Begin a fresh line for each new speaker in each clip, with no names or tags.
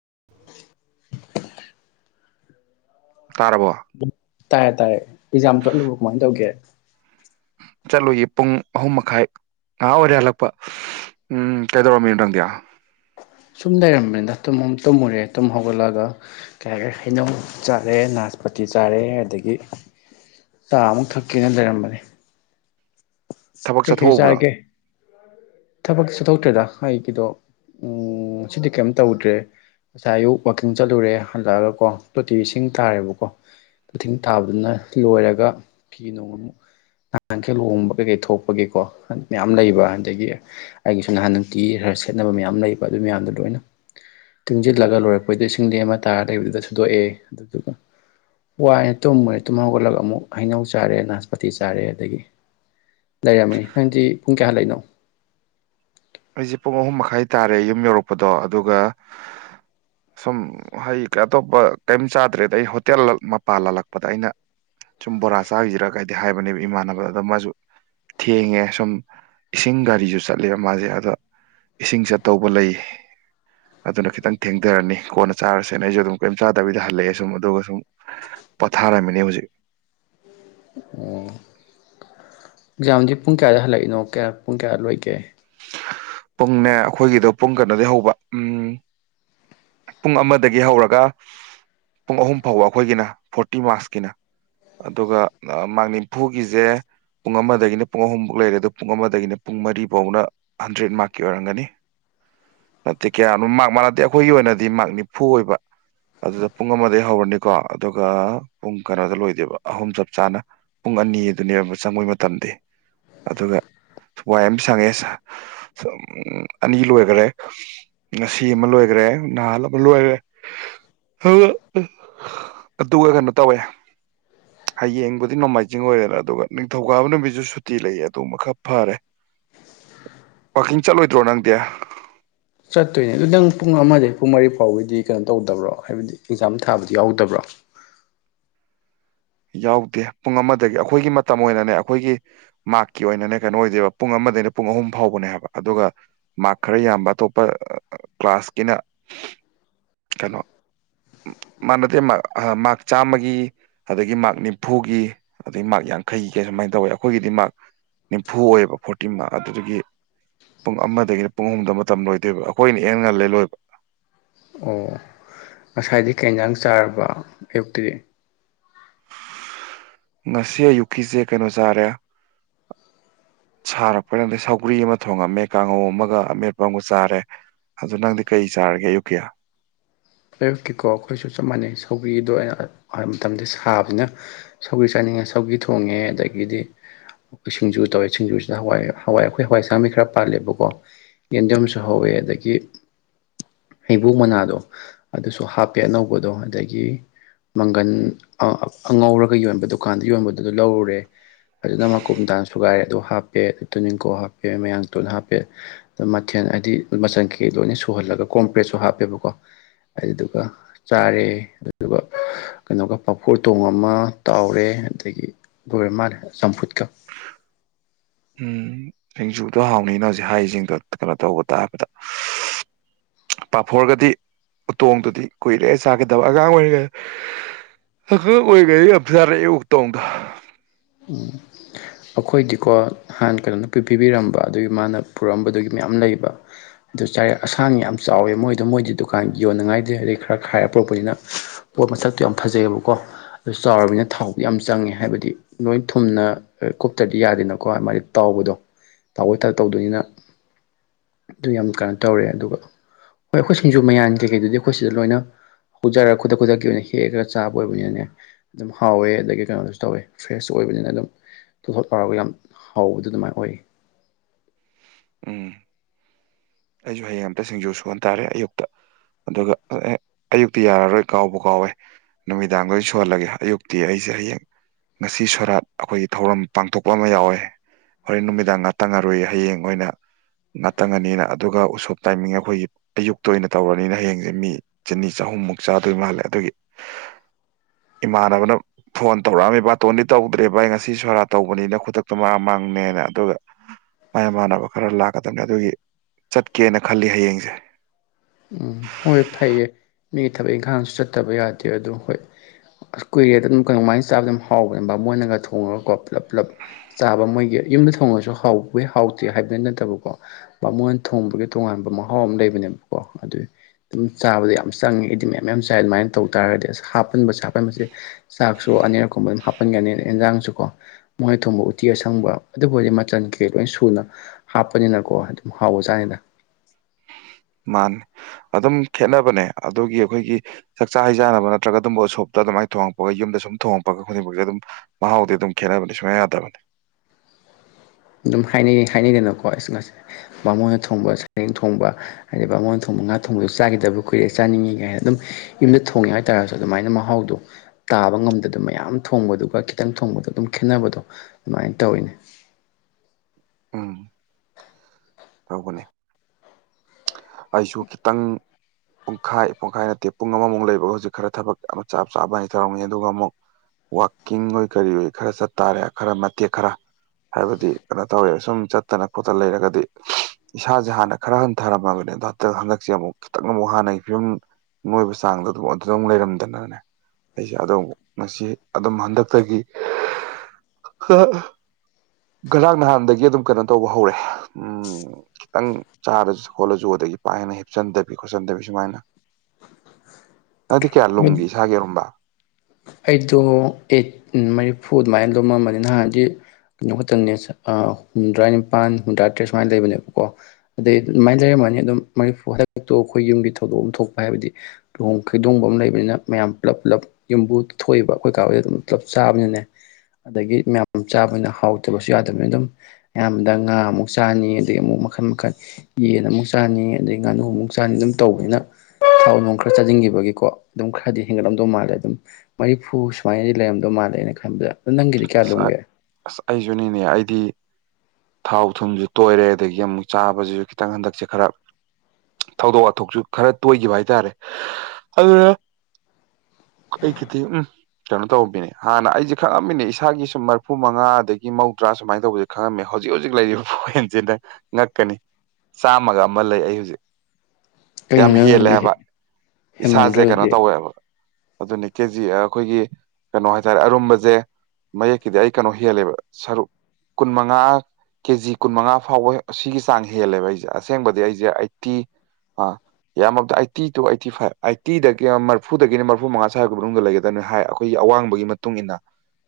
[unintelligible]
ꯇꯥꯔꯕꯣ
ꯇꯥꯔꯦ ꯇꯥꯔꯦ ꯑꯦꯛꯖꯥꯝ ꯆꯠꯂꯨꯕ ꯀꯃꯥꯏꯅ ꯇꯧꯒꯦ
ꯆꯠꯂꯨꯌꯦ ꯄꯨꯡ ꯑꯍꯨꯝ ꯃꯈꯥꯏ ꯉꯥꯢꯍꯥꯛ ꯑꯣꯏꯔ ꯍꯜꯂꯛꯄ ꯎꯝ ꯀꯩꯗꯧꯔꯝꯃꯤꯅꯣ ꯅꯪꯗꯤ
ꯁꯨꯝ ꯂꯩꯔꯝꯕꯅꯤꯅ ꯇꯨꯝ ꯇꯨꯝꯃꯨꯔꯦ ꯇꯨꯝ ꯍꯧꯒꯠꯂꯒ ꯀꯩ ꯍꯥꯏꯔꯦ ꯍꯩꯅꯧ ꯆꯥꯔꯦ ꯅꯥꯁ ꯄꯇꯤ ꯆꯥꯔꯦ ꯑꯗꯨꯗꯒꯤ ꯆꯥ ꯃꯨꯛ ꯊꯛꯀꯦꯅ ꯂꯩꯔꯝꯕꯅꯤ
ꯊꯕꯛ
ꯀꯩ ꯀꯩ
ꯆꯠꯊꯣꯛꯎꯕ꯭ꯔꯣ
ꯆꯥꯔꯒꯦ ꯊꯕꯛ ꯁꯨꯊꯣꯛꯇ꯭ꯔꯦꯗ ꯑꯩꯒꯤꯗꯣ ꯎ ꯁꯤꯗꯤ ꯀꯩꯝ ꯇꯧꯗ꯭ꯔꯦ ꯉꯁꯥꯏ ꯑꯌꯨꯛ ꯋꯥꯀꯤꯡ ꯆꯠꯂꯨꯔꯦ ꯍꯜꯂꯛꯑꯒ ꯀꯣ ꯇꯣꯇꯤ ꯏꯁꯤꯡ ꯇꯥꯌꯦꯕꯀꯣ ꯇꯊꯤꯡ ꯊꯥꯕꯗꯨꯅ ꯂꯣꯏꯔꯒ ꯐꯤ ꯅꯨꯡ ꯅꯍꯥꯟꯈꯩ ꯂꯨꯍꯣꯡꯕ ꯀꯩꯀꯩ ꯊꯣꯛꯄꯒꯤꯀꯣ ꯃꯌꯥꯝ ꯂꯩꯕ ꯑꯗꯒꯤ ꯑꯩꯒꯤꯁꯨ ꯅꯍꯥꯟ ꯅꯨꯡꯇꯤꯒꯤ ꯈꯔ ꯁꯦꯠꯅꯕ ꯃꯌꯥꯝ ꯂꯩꯕ ꯑꯗꯨ ꯃꯌꯥꯝꯗꯣ ꯂꯣꯏꯅ ꯇꯨꯡꯖꯤꯜꯂꯒ ꯂꯣꯏꯔꯛꯄꯩꯗꯣ ꯏꯁꯤꯡꯗ ꯑꯃ ꯇꯥꯔꯒ ꯂꯩꯕꯗꯨꯗ ꯁꯨꯗꯣꯛꯑꯦ ꯑꯗꯨꯗꯨꯒ ꯋꯥꯏꯅ ꯇꯨꯝꯃꯨꯔꯦ ꯇꯨꯝ ꯍꯧꯒꯠꯂꯒ ꯑꯃꯨꯛ ꯍꯩꯅꯧ ꯆꯥꯔꯦ ꯅꯥꯁꯄꯇꯤ ꯆꯥꯔꯦ ꯑꯗꯒꯤ ꯂꯩꯔꯝꯃꯤꯅꯤ ꯅꯪꯗꯤ ꯄꯨꯡ ꯀꯌꯥ ꯍꯜꯂꯛꯢꯅꯣ
ꯑꯩꯁꯦ ꯄꯨꯡ ꯑꯍꯨꯝ ꯃꯈꯥꯏ ꯇꯥꯔꯦ ꯌꯨꯝ ꯌꯧꯔꯛꯄꯗꯣ ꯑꯗꯨꯒ ꯁꯨꯝ ꯍꯩ ꯑꯇꯣꯞꯄ ꯀꯔꯤꯝ ꯆꯥꯗ꯭ꯔꯦꯗ ꯑꯩ ꯍꯣꯇꯦꯜ ꯃꯄꯥꯜ ꯂꯥꯜꯂꯛꯄꯗ ꯑꯩꯅ ꯁꯨꯝ ꯕꯣꯔꯥ ꯆꯥꯈꯤꯁꯤꯔ ꯒꯥꯏꯗꯤ ꯍꯥꯏꯕꯅꯦꯕ ꯏꯃꯥꯟꯅꯕꯗ ꯑꯗ ꯃꯥꯁꯨ ꯊꯦꯡꯉꯦ ꯁꯨꯝ ꯏꯁꯤꯡ ꯒꯥꯔꯤꯁꯨ ꯆꯠꯂꯦꯕ ꯃꯥꯁꯦ ꯑꯗꯨꯗ ꯏꯁꯤꯡ ꯆꯠꯇꯧꯕ ꯂꯩ ꯑꯗꯨꯅ ꯈꯤꯇꯪ ꯊꯦꯡꯊꯔꯅꯤ ꯀꯣꯟꯅ ꯆꯥꯔꯁꯦꯅ ꯑꯩꯁꯨ ꯑꯗꯨꯝ ꯀꯩꯔꯤꯝ ꯆꯥꯗꯕꯤꯗ ꯍꯜꯂꯛꯑꯦ ꯁꯨꯝ ꯑꯗꯨꯒ ꯁꯨꯝ ꯄꯣꯊꯥꯔꯝꯃꯤꯅꯦ ꯍꯧꯖꯤꯛ
ꯑꯣ ꯑꯦꯛꯖꯥꯝꯗꯤ ꯄꯨꯡ ꯀꯌꯥꯗ ꯍꯜꯂꯛꯏꯅꯣ ꯀꯌꯥ ꯄꯨꯡ ꯀꯌꯥꯗ ꯂꯣꯏꯒꯦ
ꯄꯨꯡꯅꯦ ꯑꯩꯈꯣꯏꯒꯤꯗꯣ ꯄꯨꯡ ꯀꯩꯅꯣꯗꯩ ꯍꯧꯕ ꯎꯝ ꯄꯨꯡ ꯑꯃꯗꯒꯤ ꯍꯧꯔꯒ ꯄꯨꯡ ꯑꯍꯨꯝ ꯐꯥꯎꯕ ꯑꯩꯈꯣꯏꯒꯤꯅ ꯐꯣꯔꯇꯤ ꯃꯥꯔꯁꯀꯤꯅ ꯑꯗꯨꯒ ꯃꯥꯛ ꯅꯤꯝꯐꯨꯒꯤꯁꯦ ꯄꯨꯡ ꯑꯃꯗꯒꯤꯅ ꯄꯨꯡ ꯑꯍꯨꯝꯐꯥꯎ ꯂꯩꯔꯦ ꯑꯗꯣ ꯄꯨꯡ ꯑꯃꯗꯒꯤꯅ ꯄꯨꯡ ꯃꯔꯤꯐꯧꯅ ꯍꯟꯗ꯭ꯔꯦꯗ ꯃꯥꯔꯛꯀꯤ ꯑꯣꯏꯔꯝꯒꯅꯤ ꯅꯠꯇꯦ ꯀꯌꯥꯅꯣ ꯃꯥꯛ ꯃꯥꯟꯅꯗꯦ ꯑꯩꯈꯣꯏꯒꯤ ꯑꯣꯏꯅꯗꯤ ꯃꯥꯛ ꯅꯤꯝꯐꯨ ꯑꯣꯏꯕ ꯑꯗꯨꯗ ꯄꯨꯡ ꯑꯃꯗꯩ ꯍꯧꯔꯅꯤꯀꯣ ꯑꯗꯨꯒ ꯄꯨꯡ ꯀꯩꯅꯣꯗ ꯂꯣꯏꯗꯣꯢꯕ ꯑꯍꯨꯝ ꯆꯞ ꯆꯥꯅ ꯄꯨꯡ ꯑꯅꯤ ꯑꯗꯨꯅꯦꯕ ꯆꯪꯕꯩ ꯃꯇꯝꯗꯤ ꯑꯗꯨꯒ ꯋꯥꯏ ꯑꯃ ꯁꯪꯉꯦ [unintelligible] ꯑꯅꯤ ꯂꯣꯏꯈꯔꯦ ꯉꯁꯤ ꯑꯃ ꯂꯣꯏꯈꯔꯦ ꯅꯍꯥꯥꯟ ꯑꯃ ꯂꯣꯏꯒꯔꯦ ꯑꯗꯨꯒ ꯀꯩꯅꯣ ꯇꯧꯋꯦ ꯍꯌꯦꯡꯕꯨꯗꯤ ꯅꯣꯡꯃꯥꯏꯖꯤꯡ ꯑꯣꯏꯔꯦꯅ ꯑꯗꯨꯒ ꯅꯤꯡꯊꯧꯀꯥꯕ ꯅꯨꯃꯤꯠꯁꯨ ꯁꯨꯇꯤ ꯂꯩ ꯑꯗꯨꯃ ꯈꯔ ꯐꯔꯦ ꯋꯥꯀꯤꯡ ꯆꯠꯂꯣꯏꯗ꯭ꯔꯣ ꯅꯪꯗꯤ
ꯆꯠꯇꯣꯏꯅꯦ ꯑꯗꯨ ꯅꯪ ꯄꯨꯡ ꯑꯃꯗꯒꯤ ꯄꯨꯡ ꯃꯔꯤ ꯐꯥꯎꯕꯒꯤꯗꯤ ꯀꯩꯅꯣ ꯇꯧꯗꯕ꯭ꯔꯣ ꯍꯥꯏꯕꯗꯤ ꯑꯦꯛꯖꯥꯝ ꯊꯥꯕꯗꯤ ꯌꯥꯎꯗꯕ꯭ꯔꯣ
[inaudible] ꯌꯥꯎꯗꯦ ꯄꯨꯡ ꯑꯃꯗꯒꯤ ꯑꯩꯈꯣꯏꯒꯤ ꯃꯇꯝ ꯑꯣꯏꯅꯅꯦ ꯑꯩꯈꯣꯏꯒꯤ ꯃꯥꯛꯀꯤ ꯑꯣꯏꯅꯅꯦ ꯀꯩꯅꯣ ꯑꯣꯏꯗꯣꯏꯕ ꯄꯨꯡ ꯑꯃ ꯑꯃꯗꯩꯅ ꯄꯨꯡ ꯑꯍꯨꯝ ꯐꯥꯎꯕꯅꯦ ꯍꯥꯏꯕ ꯑꯗꯨꯒ ꯃꯥꯔꯛ ꯈꯔ ꯌꯥꯝꯕ ꯑꯇꯣꯞꯄ ꯀ꯭ꯂꯥꯁꯀꯤꯅ ꯀꯩꯅꯣ ꯃꯥꯟꯅꯗꯦ ꯃꯥꯥꯛ ꯆꯥꯝꯃꯒꯤ ꯑꯗꯒꯤ ꯃꯥꯔꯛ ꯅꯤꯐꯨꯒꯤ ꯑꯗꯗꯒꯤ ꯃꯥꯛ ꯌꯥꯡꯈꯩꯒꯤ ꯀꯩ ꯁꯨꯃꯥꯏꯅ ꯇꯧꯋꯦ ꯑꯩꯈꯣꯏꯒꯤꯗꯤ ꯃꯥꯛ ꯅꯤꯝꯐꯨ ꯑꯣꯏꯌꯦꯕ ꯐꯣꯔꯇꯤꯅ ꯃꯥꯛ ꯑꯗꯨꯗꯒꯤ ꯄꯨꯡ ꯑꯃꯗꯒꯤꯅ ꯄꯨꯡ ꯑꯍꯨꯝꯗ ꯃꯇꯝ ꯂꯣꯏꯗꯣꯏꯕ ꯑꯩꯈꯣꯏꯅ ꯏꯉꯟ ꯉꯜꯂꯦ ꯂꯣꯏꯕ
ꯑꯣ ꯉꯁꯥꯏꯗꯤ ꯀꯩ ꯢꯟꯖꯥꯡ ꯆꯥꯔꯕ ꯑꯌꯨꯛꯇꯒꯤ
ꯉꯁꯤ ꯑꯌꯨꯛꯀꯤꯖꯦ ꯀꯩꯅꯣ ꯆꯥꯔꯦ ꯁꯥꯔꯛꯄ ꯀꯟꯗ ꯁꯧꯒ꯭ꯔꯤ ꯑꯃ ꯊꯣꯡꯉꯝꯃꯦ ꯀꯥꯡꯉꯧ ꯑꯃꯒ ꯑꯃꯦꯠꯄ ꯑꯃꯒ ꯆꯥꯔꯦ ꯑꯗꯣ ꯅꯪꯗꯤ ꯀꯩ ꯆꯥꯔꯒꯦ ꯑꯌꯨꯛꯀꯤ
ꯑꯌꯨꯛꯀꯤꯀꯣ ꯑꯩꯈꯣꯏꯁꯨ ꯆꯞ ꯃꯥꯟꯅꯩ ꯁꯧꯒꯔꯤ ꯑꯗꯨꯒ ꯑꯩꯅ ꯃꯇꯝꯗ ꯁꯥꯕꯅꯤꯅ ꯁꯧꯒꯔꯤ ꯆꯥꯅꯤꯉꯦꯅ ꯉꯦꯅ ꯁꯧꯒꯔꯤ ꯊꯣꯡꯉꯦ ꯑꯗꯒꯤꯗꯤ ꯑꯩꯈꯣꯏ ꯁꯤꯡꯖꯨ ꯇꯧꯋꯦ ꯁꯤꯡꯖꯨꯁꯤꯗ ꯍꯋꯥꯏ ꯍꯋꯥꯏ ꯑꯩꯈꯣꯏ ꯍꯋꯥꯏ ꯁꯥꯡꯕꯤ ꯈꯔ ꯄꯥꯜꯂꯦꯕꯀꯣ ꯌꯦꯟꯗꯝꯁꯨ ꯍꯧꯋꯦ ꯑꯗꯒꯤ ꯍꯩꯕꯨꯨ ꯃꯅꯥꯗꯣ ꯑꯗꯨꯁꯨ ꯍꯥꯞꯄꯦ ꯑꯅꯧꯕꯗꯣ ꯑꯗꯒꯤ ꯃꯪꯒꯟ ꯑꯉꯧꯔꯒ ꯌꯣꯟꯕ ꯗꯨꯀꯥꯟꯗ ꯌꯣꯟꯕꯗꯨ ꯂꯧꯔꯨꯔꯦ ꯐꯖꯅ ꯃꯀꯨꯞ ꯗꯥ ꯁꯨꯒꯥꯏꯔꯦ ꯑꯗꯨ ꯍꯥꯞꯄꯦ ꯇꯨꯅꯤꯡꯀꯣꯛ ꯍꯥꯞꯄꯦ ꯃꯌꯥꯡꯇꯣꯟ ꯍꯥꯞꯄꯦ ꯃꯊꯦꯜ ꯍꯥꯏꯗꯤ ꯃꯆꯟ ꯀꯩꯀꯩ ꯂꯣꯏꯅ ꯁꯨꯍꯜꯂꯒ ꯀꯣꯝꯄ꯭ꯔꯦꯁꯁꯨ ꯍꯥꯞꯄꯦꯕꯀꯣ ꯑꯗꯨꯗꯨꯒ ꯆꯥꯔꯦ ꯑꯗꯨꯗꯨꯒ ꯀꯩꯅꯣꯒ ꯄꯥꯐꯣꯔ ꯑꯨꯇꯣꯡ ꯑꯃ ꯇꯥꯎꯔꯦ ꯑꯗꯒꯤ ꯂꯣꯏꯔ ꯃꯥꯜꯂꯦ ꯆꯝꯐꯨꯠꯀ
[inaudible] ꯎꯝ ꯁꯤꯡꯖꯨꯗꯣ ꯍꯥꯎꯅꯤꯅ ꯍꯧꯖꯤꯛ ꯍꯥꯏꯔꯤꯁꯤꯡꯗꯣ ꯀꯩꯅꯣ ꯇꯧꯕ ꯇꯥꯕꯗ ꯄꯥꯐꯣꯔꯒꯗꯤ ꯎꯇꯣꯡꯗꯨꯗꯤ ꯀꯨꯏꯔꯦ ꯆꯥꯈꯤꯗꯕ ꯑꯉꯥꯡ ꯑꯣꯏꯔꯤꯉꯩꯗ ꯑꯉꯥꯡ ꯑꯣꯢꯔꯤ ꯉꯩꯗ ꯌꯝ ꯆꯥꯔꯛꯑꯦ ꯎꯇꯣꯡꯗꯣ
ꯎꯝ ꯑꯩꯈꯣꯏꯗꯤꯀꯣ ꯅꯥꯟ ꯀꯩꯅꯣ ꯅ ꯄꯤꯕꯤꯔꯝꯕ ꯑꯗꯨꯒꯤ ꯃꯥꯅ ꯄꯨꯔꯛꯕ ꯗꯨꯒꯤ ꯃꯌꯥꯝ ꯂꯩꯕ ꯑꯗꯨ ꯆꯥꯏꯔꯦ ꯑꯁꯥꯡ ꯌꯥꯝ ꯆꯥꯎꯋꯦ ꯃꯣꯏꯗꯣ ꯃꯣꯏꯗꯤ ꯗꯨꯀꯥꯟ ꯌꯣꯟꯅꯉꯥꯏꯗꯦ ꯑꯗꯩ ꯈꯔ ꯈꯥꯏꯔ ꯄꯨꯔꯛꯄꯅꯤꯅ ꯄꯣꯠ ꯃꯁꯛꯇꯣ ꯌꯥꯝ ꯐꯖꯩ ꯑꯕꯀꯣ ꯑꯗꯨ ꯆꯥꯎꯔꯕꯅꯤꯅ ꯊꯥꯎꯕꯨꯗꯤ ꯌꯥꯝ ꯆꯪꯉꯦ ꯍꯥꯏꯕꯗꯤ ꯅꯣꯏ ꯊꯨꯝꯅ ꯀꯣꯛꯇ꯭ꯔꯗꯤ ꯌꯥꯗꯦꯅꯀꯣ ꯃꯥꯗꯤ ꯇꯥꯎꯕꯗꯣ ꯊꯥꯑꯣꯏ ꯊ ꯇꯧꯗꯣꯏꯅꯤꯅ ꯑꯗꯨ ꯌꯥꯝ ꯀꯩꯅꯣ ꯇꯧꯔꯦ ꯑꯗꯨꯒ ꯍꯣꯏ ꯑꯩꯈꯣꯏ ꯁꯤꯡꯁꯨ ꯃꯌꯥꯟ ꯀꯩꯀꯩꯗꯨꯗꯤ ꯑꯩꯈꯣꯏ ꯁꯤꯗ ꯂꯣꯏꯅ ꯍꯧꯖꯔꯒ ꯈꯨꯗꯛ ꯈꯨꯗꯛꯀꯤ ꯑꯣꯏꯅ ꯍꯦꯛꯑꯒ ꯆꯥꯕ ꯑꯣꯏꯕꯅꯤꯅꯅꯦ ꯑꯗꯨꯝ ꯍꯥꯎꯋꯦ ꯑꯗꯒꯤ ꯀꯩꯅꯣꯗꯁꯨ ꯇꯧꯋꯦ ꯐ꯭ꯔꯦꯁ ꯑꯣꯏꯕꯅꯤꯅ ꯑꯗꯨꯝ ꯇꯣꯊꯣꯠ ꯂꯧꯔꯒ ꯌꯥꯝ ꯍꯥꯎꯕꯗ ꯑꯗꯨꯃꯥꯏꯅ ꯑꯣꯏ
ꯎꯝ ꯑꯩꯁꯨ ꯍꯌꯦꯡ ꯑꯇ ꯁꯤꯡꯖꯨ ꯁꯨꯍꯟ ꯇꯥꯔꯦ ꯑꯌꯨꯛꯇ ꯑꯗꯨꯒ ꯑꯦ ꯑꯌꯨꯛꯇꯤ ꯌꯥꯔꯔꯣꯏ ꯀꯥꯎꯕ ꯀꯥꯎꯋꯦ ꯅꯨꯃꯤꯗꯥꯡꯗꯗꯤ ꯁꯨꯍꯜꯂꯒꯦ ꯑꯌꯨꯛꯇꯤ ꯑꯩꯁꯦ ꯑꯩꯁꯦ ꯍꯌꯦꯡ ꯉꯁꯤ ꯁꯣꯔꯥꯠ ꯑꯩꯈꯣꯏꯒꯤ ꯊꯧꯔꯝ ꯄꯥꯡꯊꯣꯛꯄ ꯑꯃ ꯌꯥꯎꯋꯦ ꯍꯣꯔꯦꯟ ꯅꯨꯃꯤꯗꯥꯡ ꯉꯥꯛꯇꯪ ꯉꯔꯣꯏ ꯍꯌꯦꯡ ꯑꯣꯏꯅ ꯉꯥꯛꯇꯪꯉꯅꯤꯅ ꯑꯗꯨꯒ ꯎꯁꯣꯞ ꯇꯥꯏꯃꯤꯡ ꯑꯩꯈꯣꯏꯒꯤ ꯑꯌꯨꯛꯇ ꯑꯣꯏꯅ ꯇꯧꯔꯅꯤꯅ ꯍꯌꯦꯡꯁꯦ ꯃꯤ ꯆꯅꯤ ꯆꯍꯨꯝꯃꯨꯛ ꯃꯨꯛ ꯆꯥꯗꯣꯏ ꯃꯥꯜꯂꯦ ꯑꯗꯨꯒꯤ ꯏꯃꯥꯟꯅꯕꯅ ꯐꯣꯟ ꯇꯧꯔꯛꯑꯝꯃꯤ ꯕꯥꯇꯣꯟꯗꯤ ꯇꯧꯗ꯭ꯔꯦ ꯚꯕꯥ ꯉꯁꯤ ꯁꯣꯔꯥꯠ ꯇꯧꯕꯅꯤꯅ ꯈꯨꯗꯛꯇ ꯃꯔꯥꯡ ꯃꯔꯥꯡ ꯈꯪꯅꯦꯅ ꯑꯗꯨꯒ ꯃꯥꯢ ꯃꯥꯟꯅꯕ ꯈꯔ ꯂꯥꯛꯀꯗꯕꯅꯦ ꯑꯗꯨꯒꯤ ꯆꯠꯀꯦꯅ ꯈꯜꯂꯤ ꯍꯌꯦꯡꯁꯦ
ꯍꯣꯏ ꯐꯩꯌꯦ ꯃꯤꯒꯤ ꯊꯕꯛ ꯏꯪꯈꯥꯡꯁꯨ ꯆꯠꯇꯕ ꯌꯥꯗꯦ ꯑꯗꯨ ꯍꯣꯏ ꯑꯁ ꯀꯨꯏꯔꯦ ꯑꯗꯨꯝ ꯀꯩꯅꯃꯥꯏꯅ ꯆꯥꯕꯗꯨ ꯑꯗꯨꯝ ꯍꯥꯎꯕꯅꯦ ꯚꯃꯣꯟꯅꯒ ꯊꯣꯡꯉꯒꯀꯣ ꯄꯨꯂꯞ ꯄꯨꯂꯞ ꯆꯥꯕ ꯃꯣꯏꯒꯤ ꯌꯨꯝꯗ ꯊꯣꯡꯉꯁꯨ ꯍꯥꯎꯋꯤ ꯍꯥꯎꯇꯦ ꯍꯥꯏꯕꯗꯤ ꯅꯠꯇꯕꯀꯣ ꯚꯃꯣꯟꯅ ꯊꯣꯡꯕꯒꯤ ꯇꯣꯉꯥꯟꯕ ꯃꯍꯥꯎ ꯑꯃ ꯂꯩꯕꯅꯦ ꯀꯣ ꯑꯗꯨ ꯑꯗꯨꯝ ꯆꯥꯕꯗ ꯌꯥꯝ ꯆꯪꯉꯦ ꯑꯩꯗꯤ ꯃꯌꯥꯝ ꯌꯥꯝ ꯆꯥꯏ ꯑꯗꯨꯃꯥꯏꯅ ꯇꯧ ꯇꯥꯔꯒꯗꯤ ꯑꯁ ꯍꯥꯞꯄꯟꯕꯁꯦ ꯍꯥꯞꯄꯟꯕꯁꯦ ꯆꯥꯛꯁꯨ ꯑꯅꯤꯔꯛꯀꯨꯝꯕ ꯍꯥꯞꯄꯟꯒꯅꯤ ꯢꯖꯥꯡꯁꯨꯀꯣ ꯃꯣꯏꯅ ꯊꯨꯝꯕ ꯎꯇꯤ ꯑꯁꯪꯕ ꯑꯗꯨꯕꯨꯗꯤ ꯃꯜꯆꯥꯜ ꯀꯩ ꯂꯣꯏ ꯁꯨꯅ ꯍꯥꯞꯄꯅꯤꯅꯀꯣ ꯑꯗꯨꯝ ꯍꯥꯎꯕꯖꯥꯅꯤꯗ
ꯃꯥꯥꯟꯅꯦ ꯑꯗꯨꯝ ꯈꯦꯠꯅꯕꯅꯦ ꯑꯗꯨꯒꯤ ꯑꯩꯈꯣꯏꯒꯤ ꯆꯥꯛꯆꯥ ꯍꯩꯖꯥꯟꯅꯕ ꯅꯠꯇ꯭ꯔꯒ ꯑꯗꯨꯝꯕ ꯎꯁꯣꯞꯇ ꯑꯗꯨꯃꯥꯏꯅ ꯊꯣꯡꯉꯛꯄꯒ ꯌꯨꯝ ꯗꯁꯨꯝ ꯊꯣꯡꯉꯛꯄꯒ ꯈꯨꯣꯗꯤꯡꯃꯛ ꯁꯦ ꯑꯗꯨꯝ ꯃꯍꯥꯎꯗꯤ ꯑꯗꯨꯝ ꯈꯦꯠꯅꯕꯅꯤ ꯁꯨꯡꯌꯥ ꯌꯥꯗꯕꯅꯦ
ꯑꯗꯨꯝ ꯍꯥꯏꯅꯩ ꯍꯥꯏꯅꯩ ꯗꯅ ꯑꯁ ꯉꯁꯦ ꯕꯥꯃꯣꯟꯅ ꯊꯣꯡꯕ ꯁꯔꯦꯡ ꯊꯣꯡꯕ ꯍꯥꯏꯗꯤ ꯕꯥꯃꯣꯟꯅ ꯊꯣꯡꯕ ꯃꯉꯥ ꯊꯣꯡꯕꯗꯨꯁꯨ ꯆꯥꯈꯤꯗꯕ ꯀꯨꯏꯔꯦ ꯆꯥꯅꯤꯡꯢ ꯀꯥꯏꯅ ꯑꯗꯨꯝ ꯌꯨꯝꯗ ꯊꯣꯡꯉꯦ ꯍꯥꯏꯇꯥꯥꯔꯒꯁꯨ ꯑꯗꯨꯃꯥꯏꯅ ꯃꯍꯥꯎꯗꯣ ꯇꯥꯕ ꯉꯝꯗꯗꯣ ꯃꯌꯥꯝ ꯊꯣꯡꯕꯗꯨꯒ ꯈꯤꯇꯪ ꯊꯣꯡꯕꯗꯣ ꯑꯗꯨꯝ ꯈꯦꯠꯅꯕꯗꯣ ꯑꯗꯨꯃꯥꯏꯅ ꯇꯧꯋꯤꯅꯦ
[inaudible] ꯎꯝ ꯇꯧꯕꯅꯦ ꯑꯩꯁꯨ ꯈꯤꯇꯪ ꯄꯨꯡꯈꯥꯏ ꯄꯨꯡꯈꯥꯏ ꯅꯠꯇꯦ ꯄꯨꯡ ꯑꯃꯃꯨꯛ ꯂꯩꯕꯒ ꯍꯧꯖꯤꯛ ꯈꯔ ꯊꯕꯛ ꯑꯃ ꯆꯞ ꯆꯥꯕꯅ ꯇꯧꯔꯝꯃꯤ ꯑꯗꯨꯒ ꯑꯃꯨꯛ ꯋꯥꯀꯤꯡ ꯑꯣꯏ ꯀꯔꯤ ꯑꯣꯏ ꯈꯔ ꯆꯠꯇꯥꯔꯦ ꯈꯔ ꯃꯇꯦꯛ ꯈꯔ ꯍꯥꯏꯕꯗꯤ ꯀꯩꯅꯣ ꯇꯧꯋꯦ ꯁꯨꯝ ꯆꯠꯇꯅ ꯈꯣꯠꯇꯅ ꯂꯩꯔꯒꯗꯤ ꯏꯁꯥꯁꯦ ꯍꯥꯟꯅ ꯈꯔ ꯍꯟꯊꯔꯝꯃꯕꯅꯦ ꯍꯇ ꯍꯟꯗꯛꯁꯦ ꯑꯃꯨꯛ ꯈꯤꯇꯪ ꯑꯃꯨꯛ ꯍꯥꯟꯅꯒꯤ ꯐꯤꯕꯝ ꯑꯣꯏꯕ ꯆꯥꯡꯗ ꯑꯗꯨ ꯑꯗꯨꯗ ꯑꯃꯨꯛ ꯂꯩꯔꯝꯗꯅꯅꯦ ꯑꯩꯁꯦ ꯑꯗꯨꯝ ꯉꯁꯤ ꯑꯗꯨꯝ ꯍꯟꯗꯛꯇꯒꯤ ꯒꯔꯥꯡ ꯅꯍꯥꯟꯗꯒꯤ ꯑꯗꯨꯝ ꯀꯩꯅꯣ ꯇꯧꯕ ꯍꯧꯔꯦ ꯎꯝ ꯈꯤꯇꯪ ꯆꯥꯔꯁꯨ ꯈꯣꯠꯂꯁꯨ ꯑꯗꯒꯤ ꯄꯥꯍꯦꯟꯅ ꯍꯤꯞꯆꯟꯗꯕꯤ ꯈꯣꯠꯆꯟꯗꯕꯤ ꯁꯨꯃꯥꯏꯅ ꯅꯪꯗꯤ ꯀꯌꯥ
ꯑꯗꯨ
ꯂꯨꯝꯒꯦ ꯢꯁꯥꯒꯤ ꯑꯔꯨꯝꯕ
ꯑꯩꯗꯣ ꯑꯩꯠ ꯃꯔꯤꯐꯨ ꯑꯗꯨ ꯃꯥꯏꯅ ꯂꯨꯝꯃꯝꯕꯅꯤꯅ ꯅꯍꯥꯟꯗꯤ ꯀꯩꯅꯣ ꯈꯛꯇꯪꯅꯦ ꯍꯨꯝꯗ꯭ꯔꯥ ꯅꯤꯄꯜ ꯍꯨꯝꯗ꯭ꯔꯥ ꯇꯔꯦꯠ ꯁꯨꯃꯥꯏꯅ ꯂꯩꯕꯅꯦꯕꯀꯣ ꯑꯗꯩ ꯑꯗꯨꯃꯥꯏꯅ ꯂꯩꯔꯝ ꯑꯗꯨꯝ ꯃꯔꯤꯐꯨ ꯍꯟꯗꯛꯇꯣ ꯑꯩꯈꯣꯏꯒꯤ ꯌꯨꯝꯒꯤ ꯊꯧꯗꯣꯛ ꯑꯃ ꯊꯣꯛꯄ ꯍꯥꯏꯕꯗꯤ ꯂꯨꯍꯣꯡ ꯈꯩꯗꯣꯡꯕ ꯑꯃ ꯂꯩꯕꯅꯤꯅ ꯃꯌꯥꯝ ꯄꯨꯂꯞ ꯄꯨꯂꯞ ꯌꯨꯝꯕꯨ ꯊꯣꯛꯏꯕ ꯑꯩꯈꯣꯏ ꯀꯥ ꯍꯣꯢꯗ ꯑꯗꯨꯝ ꯄꯨꯂꯞ ꯆꯥꯕꯅꯤꯅꯦ ꯑꯗꯒꯤ ꯃꯌꯥꯝ ꯆꯥꯕꯅꯤꯅ ꯍꯥꯎꯇꯕꯁꯨ ꯌꯥꯗꯕꯅꯤꯅ ꯑꯗꯨꯝ ꯑꯌꯥꯝꯕꯗ ꯉꯥ ꯑꯃꯨꯛ ꯆꯥꯅꯤ ꯑꯗꯒꯤ ꯑꯃꯨꯛ ꯃꯈꯟ ꯃꯈꯟ ꯌꯦꯟ ꯑꯃꯨꯛ ꯆꯥꯅꯤ ꯑꯗꯩ ꯉꯥꯅꯨ ꯑꯃꯨꯛ ꯆꯥꯅꯤ ꯑꯗꯨꯝ ꯇꯧꯕꯅꯤꯅ ꯊꯥꯎ ꯅꯨꯡ ꯈꯔ ꯆꯥꯁꯤꯟꯈꯤꯕꯒꯤꯀꯣ ꯑꯗꯨꯝ ꯈꯔꯗꯤ ꯍꯦꯟꯒꯠꯂꯝꯗꯧ ꯃꯥꯜꯂꯦ ꯑꯗꯨꯝ ꯃꯔꯤꯐꯨ ꯁꯨꯃꯥꯏꯅꯗꯤ ꯂꯩꯔꯝꯗꯧ ꯃꯥꯜꯂꯦ ꯑꯩꯅ ꯈꯟꯕꯗ ꯑꯗꯣ ꯅꯪꯒꯤꯗꯤ ꯀꯌꯥ
ꯑꯁ
ꯂꯨꯝꯒꯦ
ꯑꯁ ꯑꯩꯖꯨꯅꯤꯅꯦ ꯑꯩꯗꯤ ꯊꯥꯎ ꯊꯨꯝꯁꯨ ꯇꯣꯏꯔꯦ ꯑꯗꯒꯤ ꯑꯃꯨꯛ ꯆꯥꯕꯁꯤꯁꯨ ꯈꯤꯇꯪ ꯍꯟꯗꯛꯁꯦ ꯈꯔ ꯊꯧꯗꯣꯛ ꯋꯥꯊꯣꯛꯁꯨ ꯈꯔ ꯇꯣꯏꯒꯤꯕ ꯍꯥꯏꯇꯥꯔꯦ ꯑꯗꯨꯅ ꯑꯩꯒꯗꯤ ꯎꯝ ꯀꯩꯅꯣ ꯇꯧꯕꯤꯅꯦ ꯍꯥꯟꯅ ꯑꯩꯁꯦ ꯈꯪꯉꯝꯃꯤꯅꯦ ꯏꯁꯥꯒꯤ ꯁꯨꯝ ꯃꯔꯐꯨ ꯃꯉꯥ ꯑꯗꯒꯤ ꯃꯧꯗ꯭ꯔꯥ ꯁꯨꯃꯥꯏꯅ ꯇꯧꯕꯁꯦ ꯈꯪꯉꯝꯃꯦ ꯍꯧꯖꯤꯛ ꯍꯧꯖꯤꯛ ꯂꯩꯔꯤꯕ ꯄꯣꯏꯟꯁꯤꯅ ꯆꯥꯝꯃꯒ ꯑꯃ ꯂꯩ ꯑꯩ ꯍꯧꯖꯤꯛ
ꯀꯩꯅꯣ
ꯌꯥꯝ
ꯅꯪ
ꯍꯦꯜꯂꯦ
ꯑꯗꯨꯗꯤ
ꯍꯥꯏꯕ ꯏꯁꯥꯁꯦ
ꯍꯦꯟꯃꯟꯗ꯭ꯔꯣ
ꯀꯩꯅꯣ
ꯑꯗꯨꯗꯤ
ꯇꯧꯋꯦꯕ ꯑꯗꯨꯅꯤ ꯀꯦꯖꯤ ꯑꯩꯈꯣꯏꯒꯤ ꯀꯩꯅꯣ ꯍꯥꯏꯇꯥꯔꯦ ꯑꯔꯨꯝꯕꯁꯦ ꯃꯌꯦꯛꯀꯤꯗꯤ ꯑꯩ ꯀꯩꯅꯣ ꯍꯦꯜꯂꯦꯕ ꯁꯔꯨꯛ ꯀꯨꯟ ꯃꯉꯥ ꯀꯦꯖꯤ ꯀꯨꯟꯃꯉꯥ ꯐꯥꯎꯕ ꯁꯤꯒꯤ ꯆꯥꯡ ꯍꯦꯜꯂꯦꯕ ꯑꯩꯁꯦ ꯑꯁꯦꯡꯕꯗꯤ ꯑꯩꯁꯦ ꯑꯩꯇꯤ ꯑ ꯌꯥꯝꯃꯕꯗ ꯑꯩꯠꯇꯤ ꯇꯨ ꯑꯩꯠꯇꯤ ꯐꯥꯏꯚ ꯑꯥꯏꯠꯇꯤꯗꯒꯤ ꯃꯔꯐꯨꯗꯒꯤꯅ ꯃꯔꯐꯨ ꯃꯉꯥ ꯁꯥꯢꯕꯧ ꯃꯅꯨꯡꯗ ꯂꯩꯒꯗꯕꯅꯤ ꯍꯥꯏ ꯑꯩꯈꯣꯏ ꯑꯋꯥꯡꯕꯒꯤ ꯃꯇꯨꯡ ꯏꯟꯅ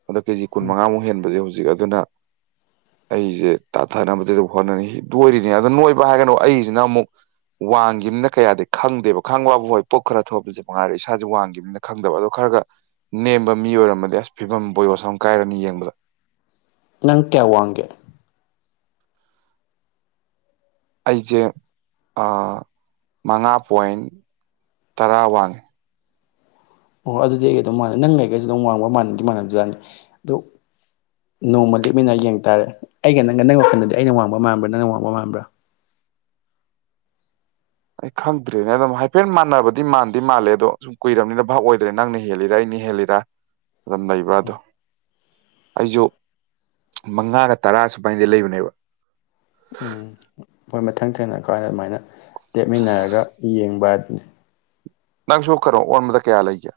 ꯑꯗꯣ ꯀꯦꯖꯤ ꯀꯨꯟ
ꯎꯝ
ꯃꯉꯥꯃꯨꯛ ꯍꯦꯟꯕꯁꯦ ꯍꯧꯖꯤꯛ ꯑꯗꯨꯅ ꯑꯩꯁꯦ ꯇꯥꯊꯅꯕꯗꯤ ꯑꯗꯨꯝ ꯍꯣꯠꯅꯔꯤ ꯅꯣꯏꯔꯤꯅꯦ ꯑꯗꯨ ꯅꯣꯏꯕ ꯍꯥꯏꯒꯅ ꯑꯃꯨꯛ ꯑꯩꯁꯤꯅ ꯑꯃꯨꯛ ꯋꯥꯡꯒꯤꯝꯅꯤꯅ ꯀꯌꯥꯗꯤ ꯈꯪꯗꯦꯕ ꯈꯪꯕꯕꯨ ꯍꯣꯏ ꯄꯣꯠ ꯈꯔ ꯊꯣꯄꯁꯦ ꯃꯉꯥꯏꯔꯦ ꯏꯁꯥꯥꯁꯦ ꯋꯥꯡꯒꯤꯝꯅꯤꯅ ꯈꯪꯗꯕ ꯑꯗꯣ ꯈꯔ ꯈꯔꯒ ꯅꯦꯝꯕ ꯃꯤ ꯑꯣꯏꯔꯝꯃꯗꯤ ꯑꯁ ꯐꯤꯕꯝ ꯕꯣꯌꯣꯁ ꯑꯃ ꯀꯥꯏꯔꯅꯤ ꯌꯦꯡꯕꯗ
ꯅꯪ ꯀꯌꯥ ꯋꯥꯒꯦ
ꯑꯩꯁꯦ ꯃꯉꯥ ꯄꯣꯏꯟ ꯇꯔꯥ ꯋꯥꯡꯉꯦ
ꯑꯣ ꯑꯗꯨꯗꯤ ꯑꯩꯒ ꯑꯗꯨꯝ ꯃꯥꯟꯅ ꯅꯪꯒ ꯑꯩꯒꯁꯦ ꯑꯗꯨꯝ ꯋꯥꯡꯕ ꯃꯥꯟꯅꯗꯤ ꯃꯥꯟꯅꯕꯖꯥꯠꯅꯤ ꯑꯗꯨ ꯅꯣꯡꯃ ꯂꯦꯞꯃꯤꯟꯅ ꯌꯦꯡ ꯇꯥꯔꯦ ꯑꯩꯒ ꯅꯪꯒ ꯅꯪ ꯋꯥꯈꯜꯗꯗꯤ ꯑꯩꯅ ꯋꯥꯡꯕ ꯃꯥꯟꯕ꯭ꯔꯥ ꯅꯪꯅ ꯋꯥꯡꯕ ꯃꯥꯟꯕ꯭ꯔꯥ
ꯑꯩ ꯈꯪꯗ꯭ꯔꯦꯅꯦ ꯑꯗꯨꯝ ꯍꯥꯏꯐꯦꯠ ꯃꯥꯟꯅꯕꯗꯤ ꯃꯥꯟꯗꯤ ꯃꯥꯜꯂꯦ ꯑꯗꯣ ꯁꯨꯝ ꯀꯨꯏꯔꯕꯅꯤꯅ ꯚꯥꯞ ꯑꯣꯏꯗ꯭ꯔꯦ ꯅꯪꯅ ꯍꯦꯜꯂꯤꯔ ꯑꯩꯅ ꯍꯦꯜꯂꯤꯔꯥ ꯑꯗꯨꯝ ꯂꯩꯕ꯭ꯔꯥꯗꯣ ꯑꯩꯁꯨ ꯃꯉꯥꯒ ꯇꯔꯥ ꯁꯨꯃꯥꯏꯗꯤ ꯂꯩꯕꯅꯦꯕ
ꯎꯝ ꯃꯣꯏ ꯃꯊꯪ ꯊꯦꯡꯅ ꯀꯥꯟꯗ ꯑꯗꯨꯃꯥꯏꯅ ꯂꯦꯛꯃꯤꯟꯅꯔꯒ ꯌꯦꯡꯕ ꯑꯗꯨꯅꯤ
ꯅꯪꯁꯨꯨ ꯀꯩꯅꯣ ꯑꯣꯟꯕꯗ ꯀꯌꯥ ꯂꯩꯒꯦ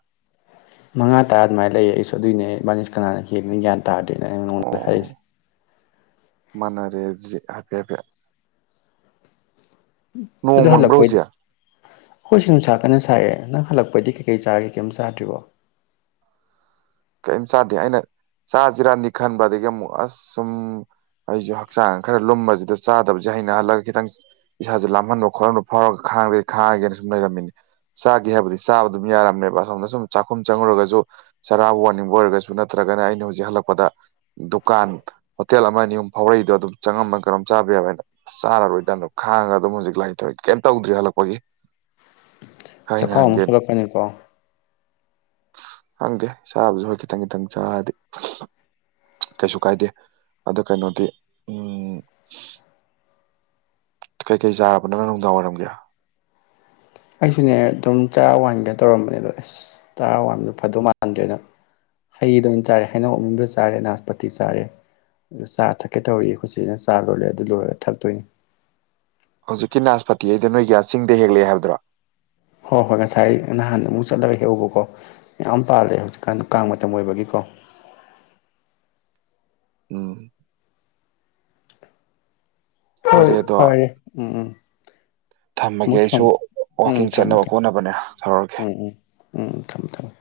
ꯃꯉꯥ ꯇꯥ ꯑꯗꯨꯃꯥꯏꯅ ꯂꯩꯌꯦ ꯑꯩꯁꯨ ꯑꯗꯨꯏꯅꯦ ꯏꯕꯥꯟꯅꯤꯁꯦ ꯀꯅꯥꯅ ꯍꯦꯟꯕꯅꯣ ꯒ꯭ꯌꯥꯟ ꯇꯥꯗꯦ ꯑꯩꯅ ꯅꯉꯣꯟꯗ ꯍꯥꯢꯔꯛꯏꯁꯦ
ꯃꯅꯔꯦ ꯑꯗꯨꯗꯤ ꯍꯥꯏꯐꯦꯠ ꯍꯥꯏꯐꯦꯠ ꯅꯣꯡ ꯃꯪꯕ꯭ꯔꯣ ꯍꯧꯖꯤꯛ
ꯑꯩꯈꯣꯏ ꯁꯤ ꯅꯨꯡꯁꯥ ꯀꯟꯅ ꯁꯥꯏꯑꯦ ꯅꯪ ꯍꯜꯂꯛꯄꯩꯗꯤ ꯀꯩꯀꯩ ꯆꯥꯔꯒꯦ ꯀꯩꯝ ꯆꯥꯗ꯭ꯔꯤꯕꯣ
ꯀꯦꯝ ꯆꯥꯗꯦ ꯑꯩꯅ ꯆꯥꯖꯤꯔꯅꯗꯤ ꯈꯟꯕ ꯑꯗꯒꯤ ꯑꯃꯨꯛ ꯑꯁ ꯁꯨꯝ ꯑꯩꯁꯨ ꯍꯛꯆꯥꯡ ꯈꯔ ꯂꯨꯝꯕꯁꯤꯗ ꯆꯥꯗꯕꯁꯦ ꯍꯩꯅꯍꯜꯂꯒꯦ ꯈꯤꯇꯪ ꯏꯁꯥꯁꯦ ꯂꯥꯝꯍꯟꯕ ꯈꯣꯠꯍꯟꯕ ꯐꯥꯎꯔꯒ ꯈꯥꯡꯗꯗꯤ ꯈꯥꯡꯒꯦꯅ ꯁꯨꯝ ꯂꯩꯔꯝꯃꯤꯅꯤ ꯆꯥꯒꯦ ꯍꯥꯏꯕꯗꯤ ꯆꯥꯕ ꯑꯗꯨꯝ ꯌꯥꯔꯃꯦꯕ ꯑꯁꯣꯝꯗ ꯁꯨꯝ ꯆꯥꯛꯈꯨꯝ ꯆꯪꯉꯨꯔꯒꯁꯨ ꯆꯔꯥ ꯋꯥꯟ ꯅꯤꯡꯕ ꯑꯣꯢꯔꯒꯁꯨ ꯅꯠꯇ꯭ꯔꯒꯅ ꯑꯩꯅ ꯍꯧꯖꯤꯛ ꯍꯜꯂꯛꯄꯗ ꯗꯨꯀꯥꯟ ꯍꯣꯇꯦꯜ ꯑꯃ ꯑꯅꯤ ꯑꯍꯨꯝ ꯐꯥꯎꯔꯛꯏꯗꯣ ꯑꯗꯨꯝ ꯆꯪ ꯉꯝꯃꯒ ꯀꯩꯅꯣꯝ ꯆꯥꯕ ꯌꯥꯕ ꯑꯁ ꯆꯥꯔꯔꯣꯏꯗꯅ ꯈꯥꯡꯉꯒ ꯑꯗꯨꯝ ꯍꯧꯖꯤꯛ ꯂꯥꯛꯏꯗꯣ ꯀꯩꯝ ꯇꯧꯗ꯭ꯔꯤ ꯍꯜꯂꯛꯄꯒꯤ [inaudible]
ꯆꯈꯥꯎ ꯑꯃꯨꯛ
ꯍꯩꯅꯍꯟꯒꯦꯅ
ꯁꯣꯛꯂꯛꯀꯅꯤꯀꯣ
ꯈꯪꯗꯦ ꯆꯥꯕꯁꯨ ꯍꯣꯏ ꯈꯤꯇꯪ ꯈꯤꯇꯪ ꯆꯥꯔꯗꯤ ꯀꯩꯁꯨ ꯀꯥꯏꯗꯦ ꯑꯗꯣ ꯀꯩꯅꯣꯗꯤ ꯎꯝ ꯀꯩꯀꯩ ꯆꯥꯔꯕ ꯅꯪꯅ ꯅꯨꯡꯗꯥꯡ ꯋꯥꯏꯔꯝꯒꯤ
ꯑꯩꯁꯨꯅꯦ ꯑꯗꯨꯝ ꯆꯥꯔꯥ ꯋꯥꯟꯒꯦ ꯇꯧꯔꯝꯕꯅꯦ ꯑꯗꯣ ꯑꯁ ꯆꯥꯔꯥ ꯋꯥꯟꯕꯗꯣ ꯐꯗꯧ ꯃꯥꯟꯗ꯭ꯔꯦꯅ ꯍꯩꯗꯣ ꯑꯣꯏꯅ ꯆꯥꯔꯦ ꯍꯩꯅꯧ ꯑꯃꯨꯟꯕ ꯆꯥꯔꯦ ꯅꯥꯁꯄꯇꯤ ꯆꯥꯔꯦ ꯑꯗꯨ ꯆꯥ ꯊꯛꯀꯦ ꯇꯧꯔꯤ ꯑꯩꯈꯣꯢ ꯆꯦꯅ ꯆꯥ ꯂꯣꯜꯂꯤ ꯑꯗꯨ ꯂꯣꯏꯔꯒ ꯊꯛꯇꯣꯏꯅꯤ
ꯍꯧꯖꯤꯛꯀꯤ ꯅꯥꯁꯄꯇꯤ ꯍꯥꯢꯗꯣ ꯅꯣꯏꯒꯤ ꯑꯥ ꯆꯤꯡꯗꯩ ꯍꯦꯛꯂꯛꯑꯦ ꯍꯥꯏꯕꯗꯨꯔꯥ
ꯍꯣꯏ ꯍꯣꯏ ꯉꯁꯥꯏ ꯅꯍꯥꯟ ꯑꯃꯨꯛ ꯆꯠꯂꯒ ꯍꯦꯛꯎꯕꯀꯣ ꯌꯥꯝ ꯄꯥꯜꯂꯦ ꯍꯧꯖꯤꯛꯀꯥꯟ ꯀꯥꯡ ꯃꯇꯝ ꯑꯣꯏꯕꯒꯤꯀꯣ [inaudible]
[inaudible] ꯎꯝ
ꯍꯣꯏ ꯐꯔꯦ ꯎꯝ ꯎꯝ
ꯊꯝꯃꯒꯦ
ꯑꯃꯨꯛ
ꯑꯩꯁꯨ
ꯊꯝꯃꯨ ꯎꯝ
ꯋꯥꯛꯀꯤꯡ
ꯊꯝꯃꯣ
ꯆꯠꯅꯕ
ꯊꯝꯃꯣ
ꯈꯣꯠꯅꯕꯅꯦ ꯇꯧꯔꯒꯦ
ꯎꯝ ꯎꯝ ꯎꯝ ꯊꯝꯃꯨ ꯊꯝꯃꯨ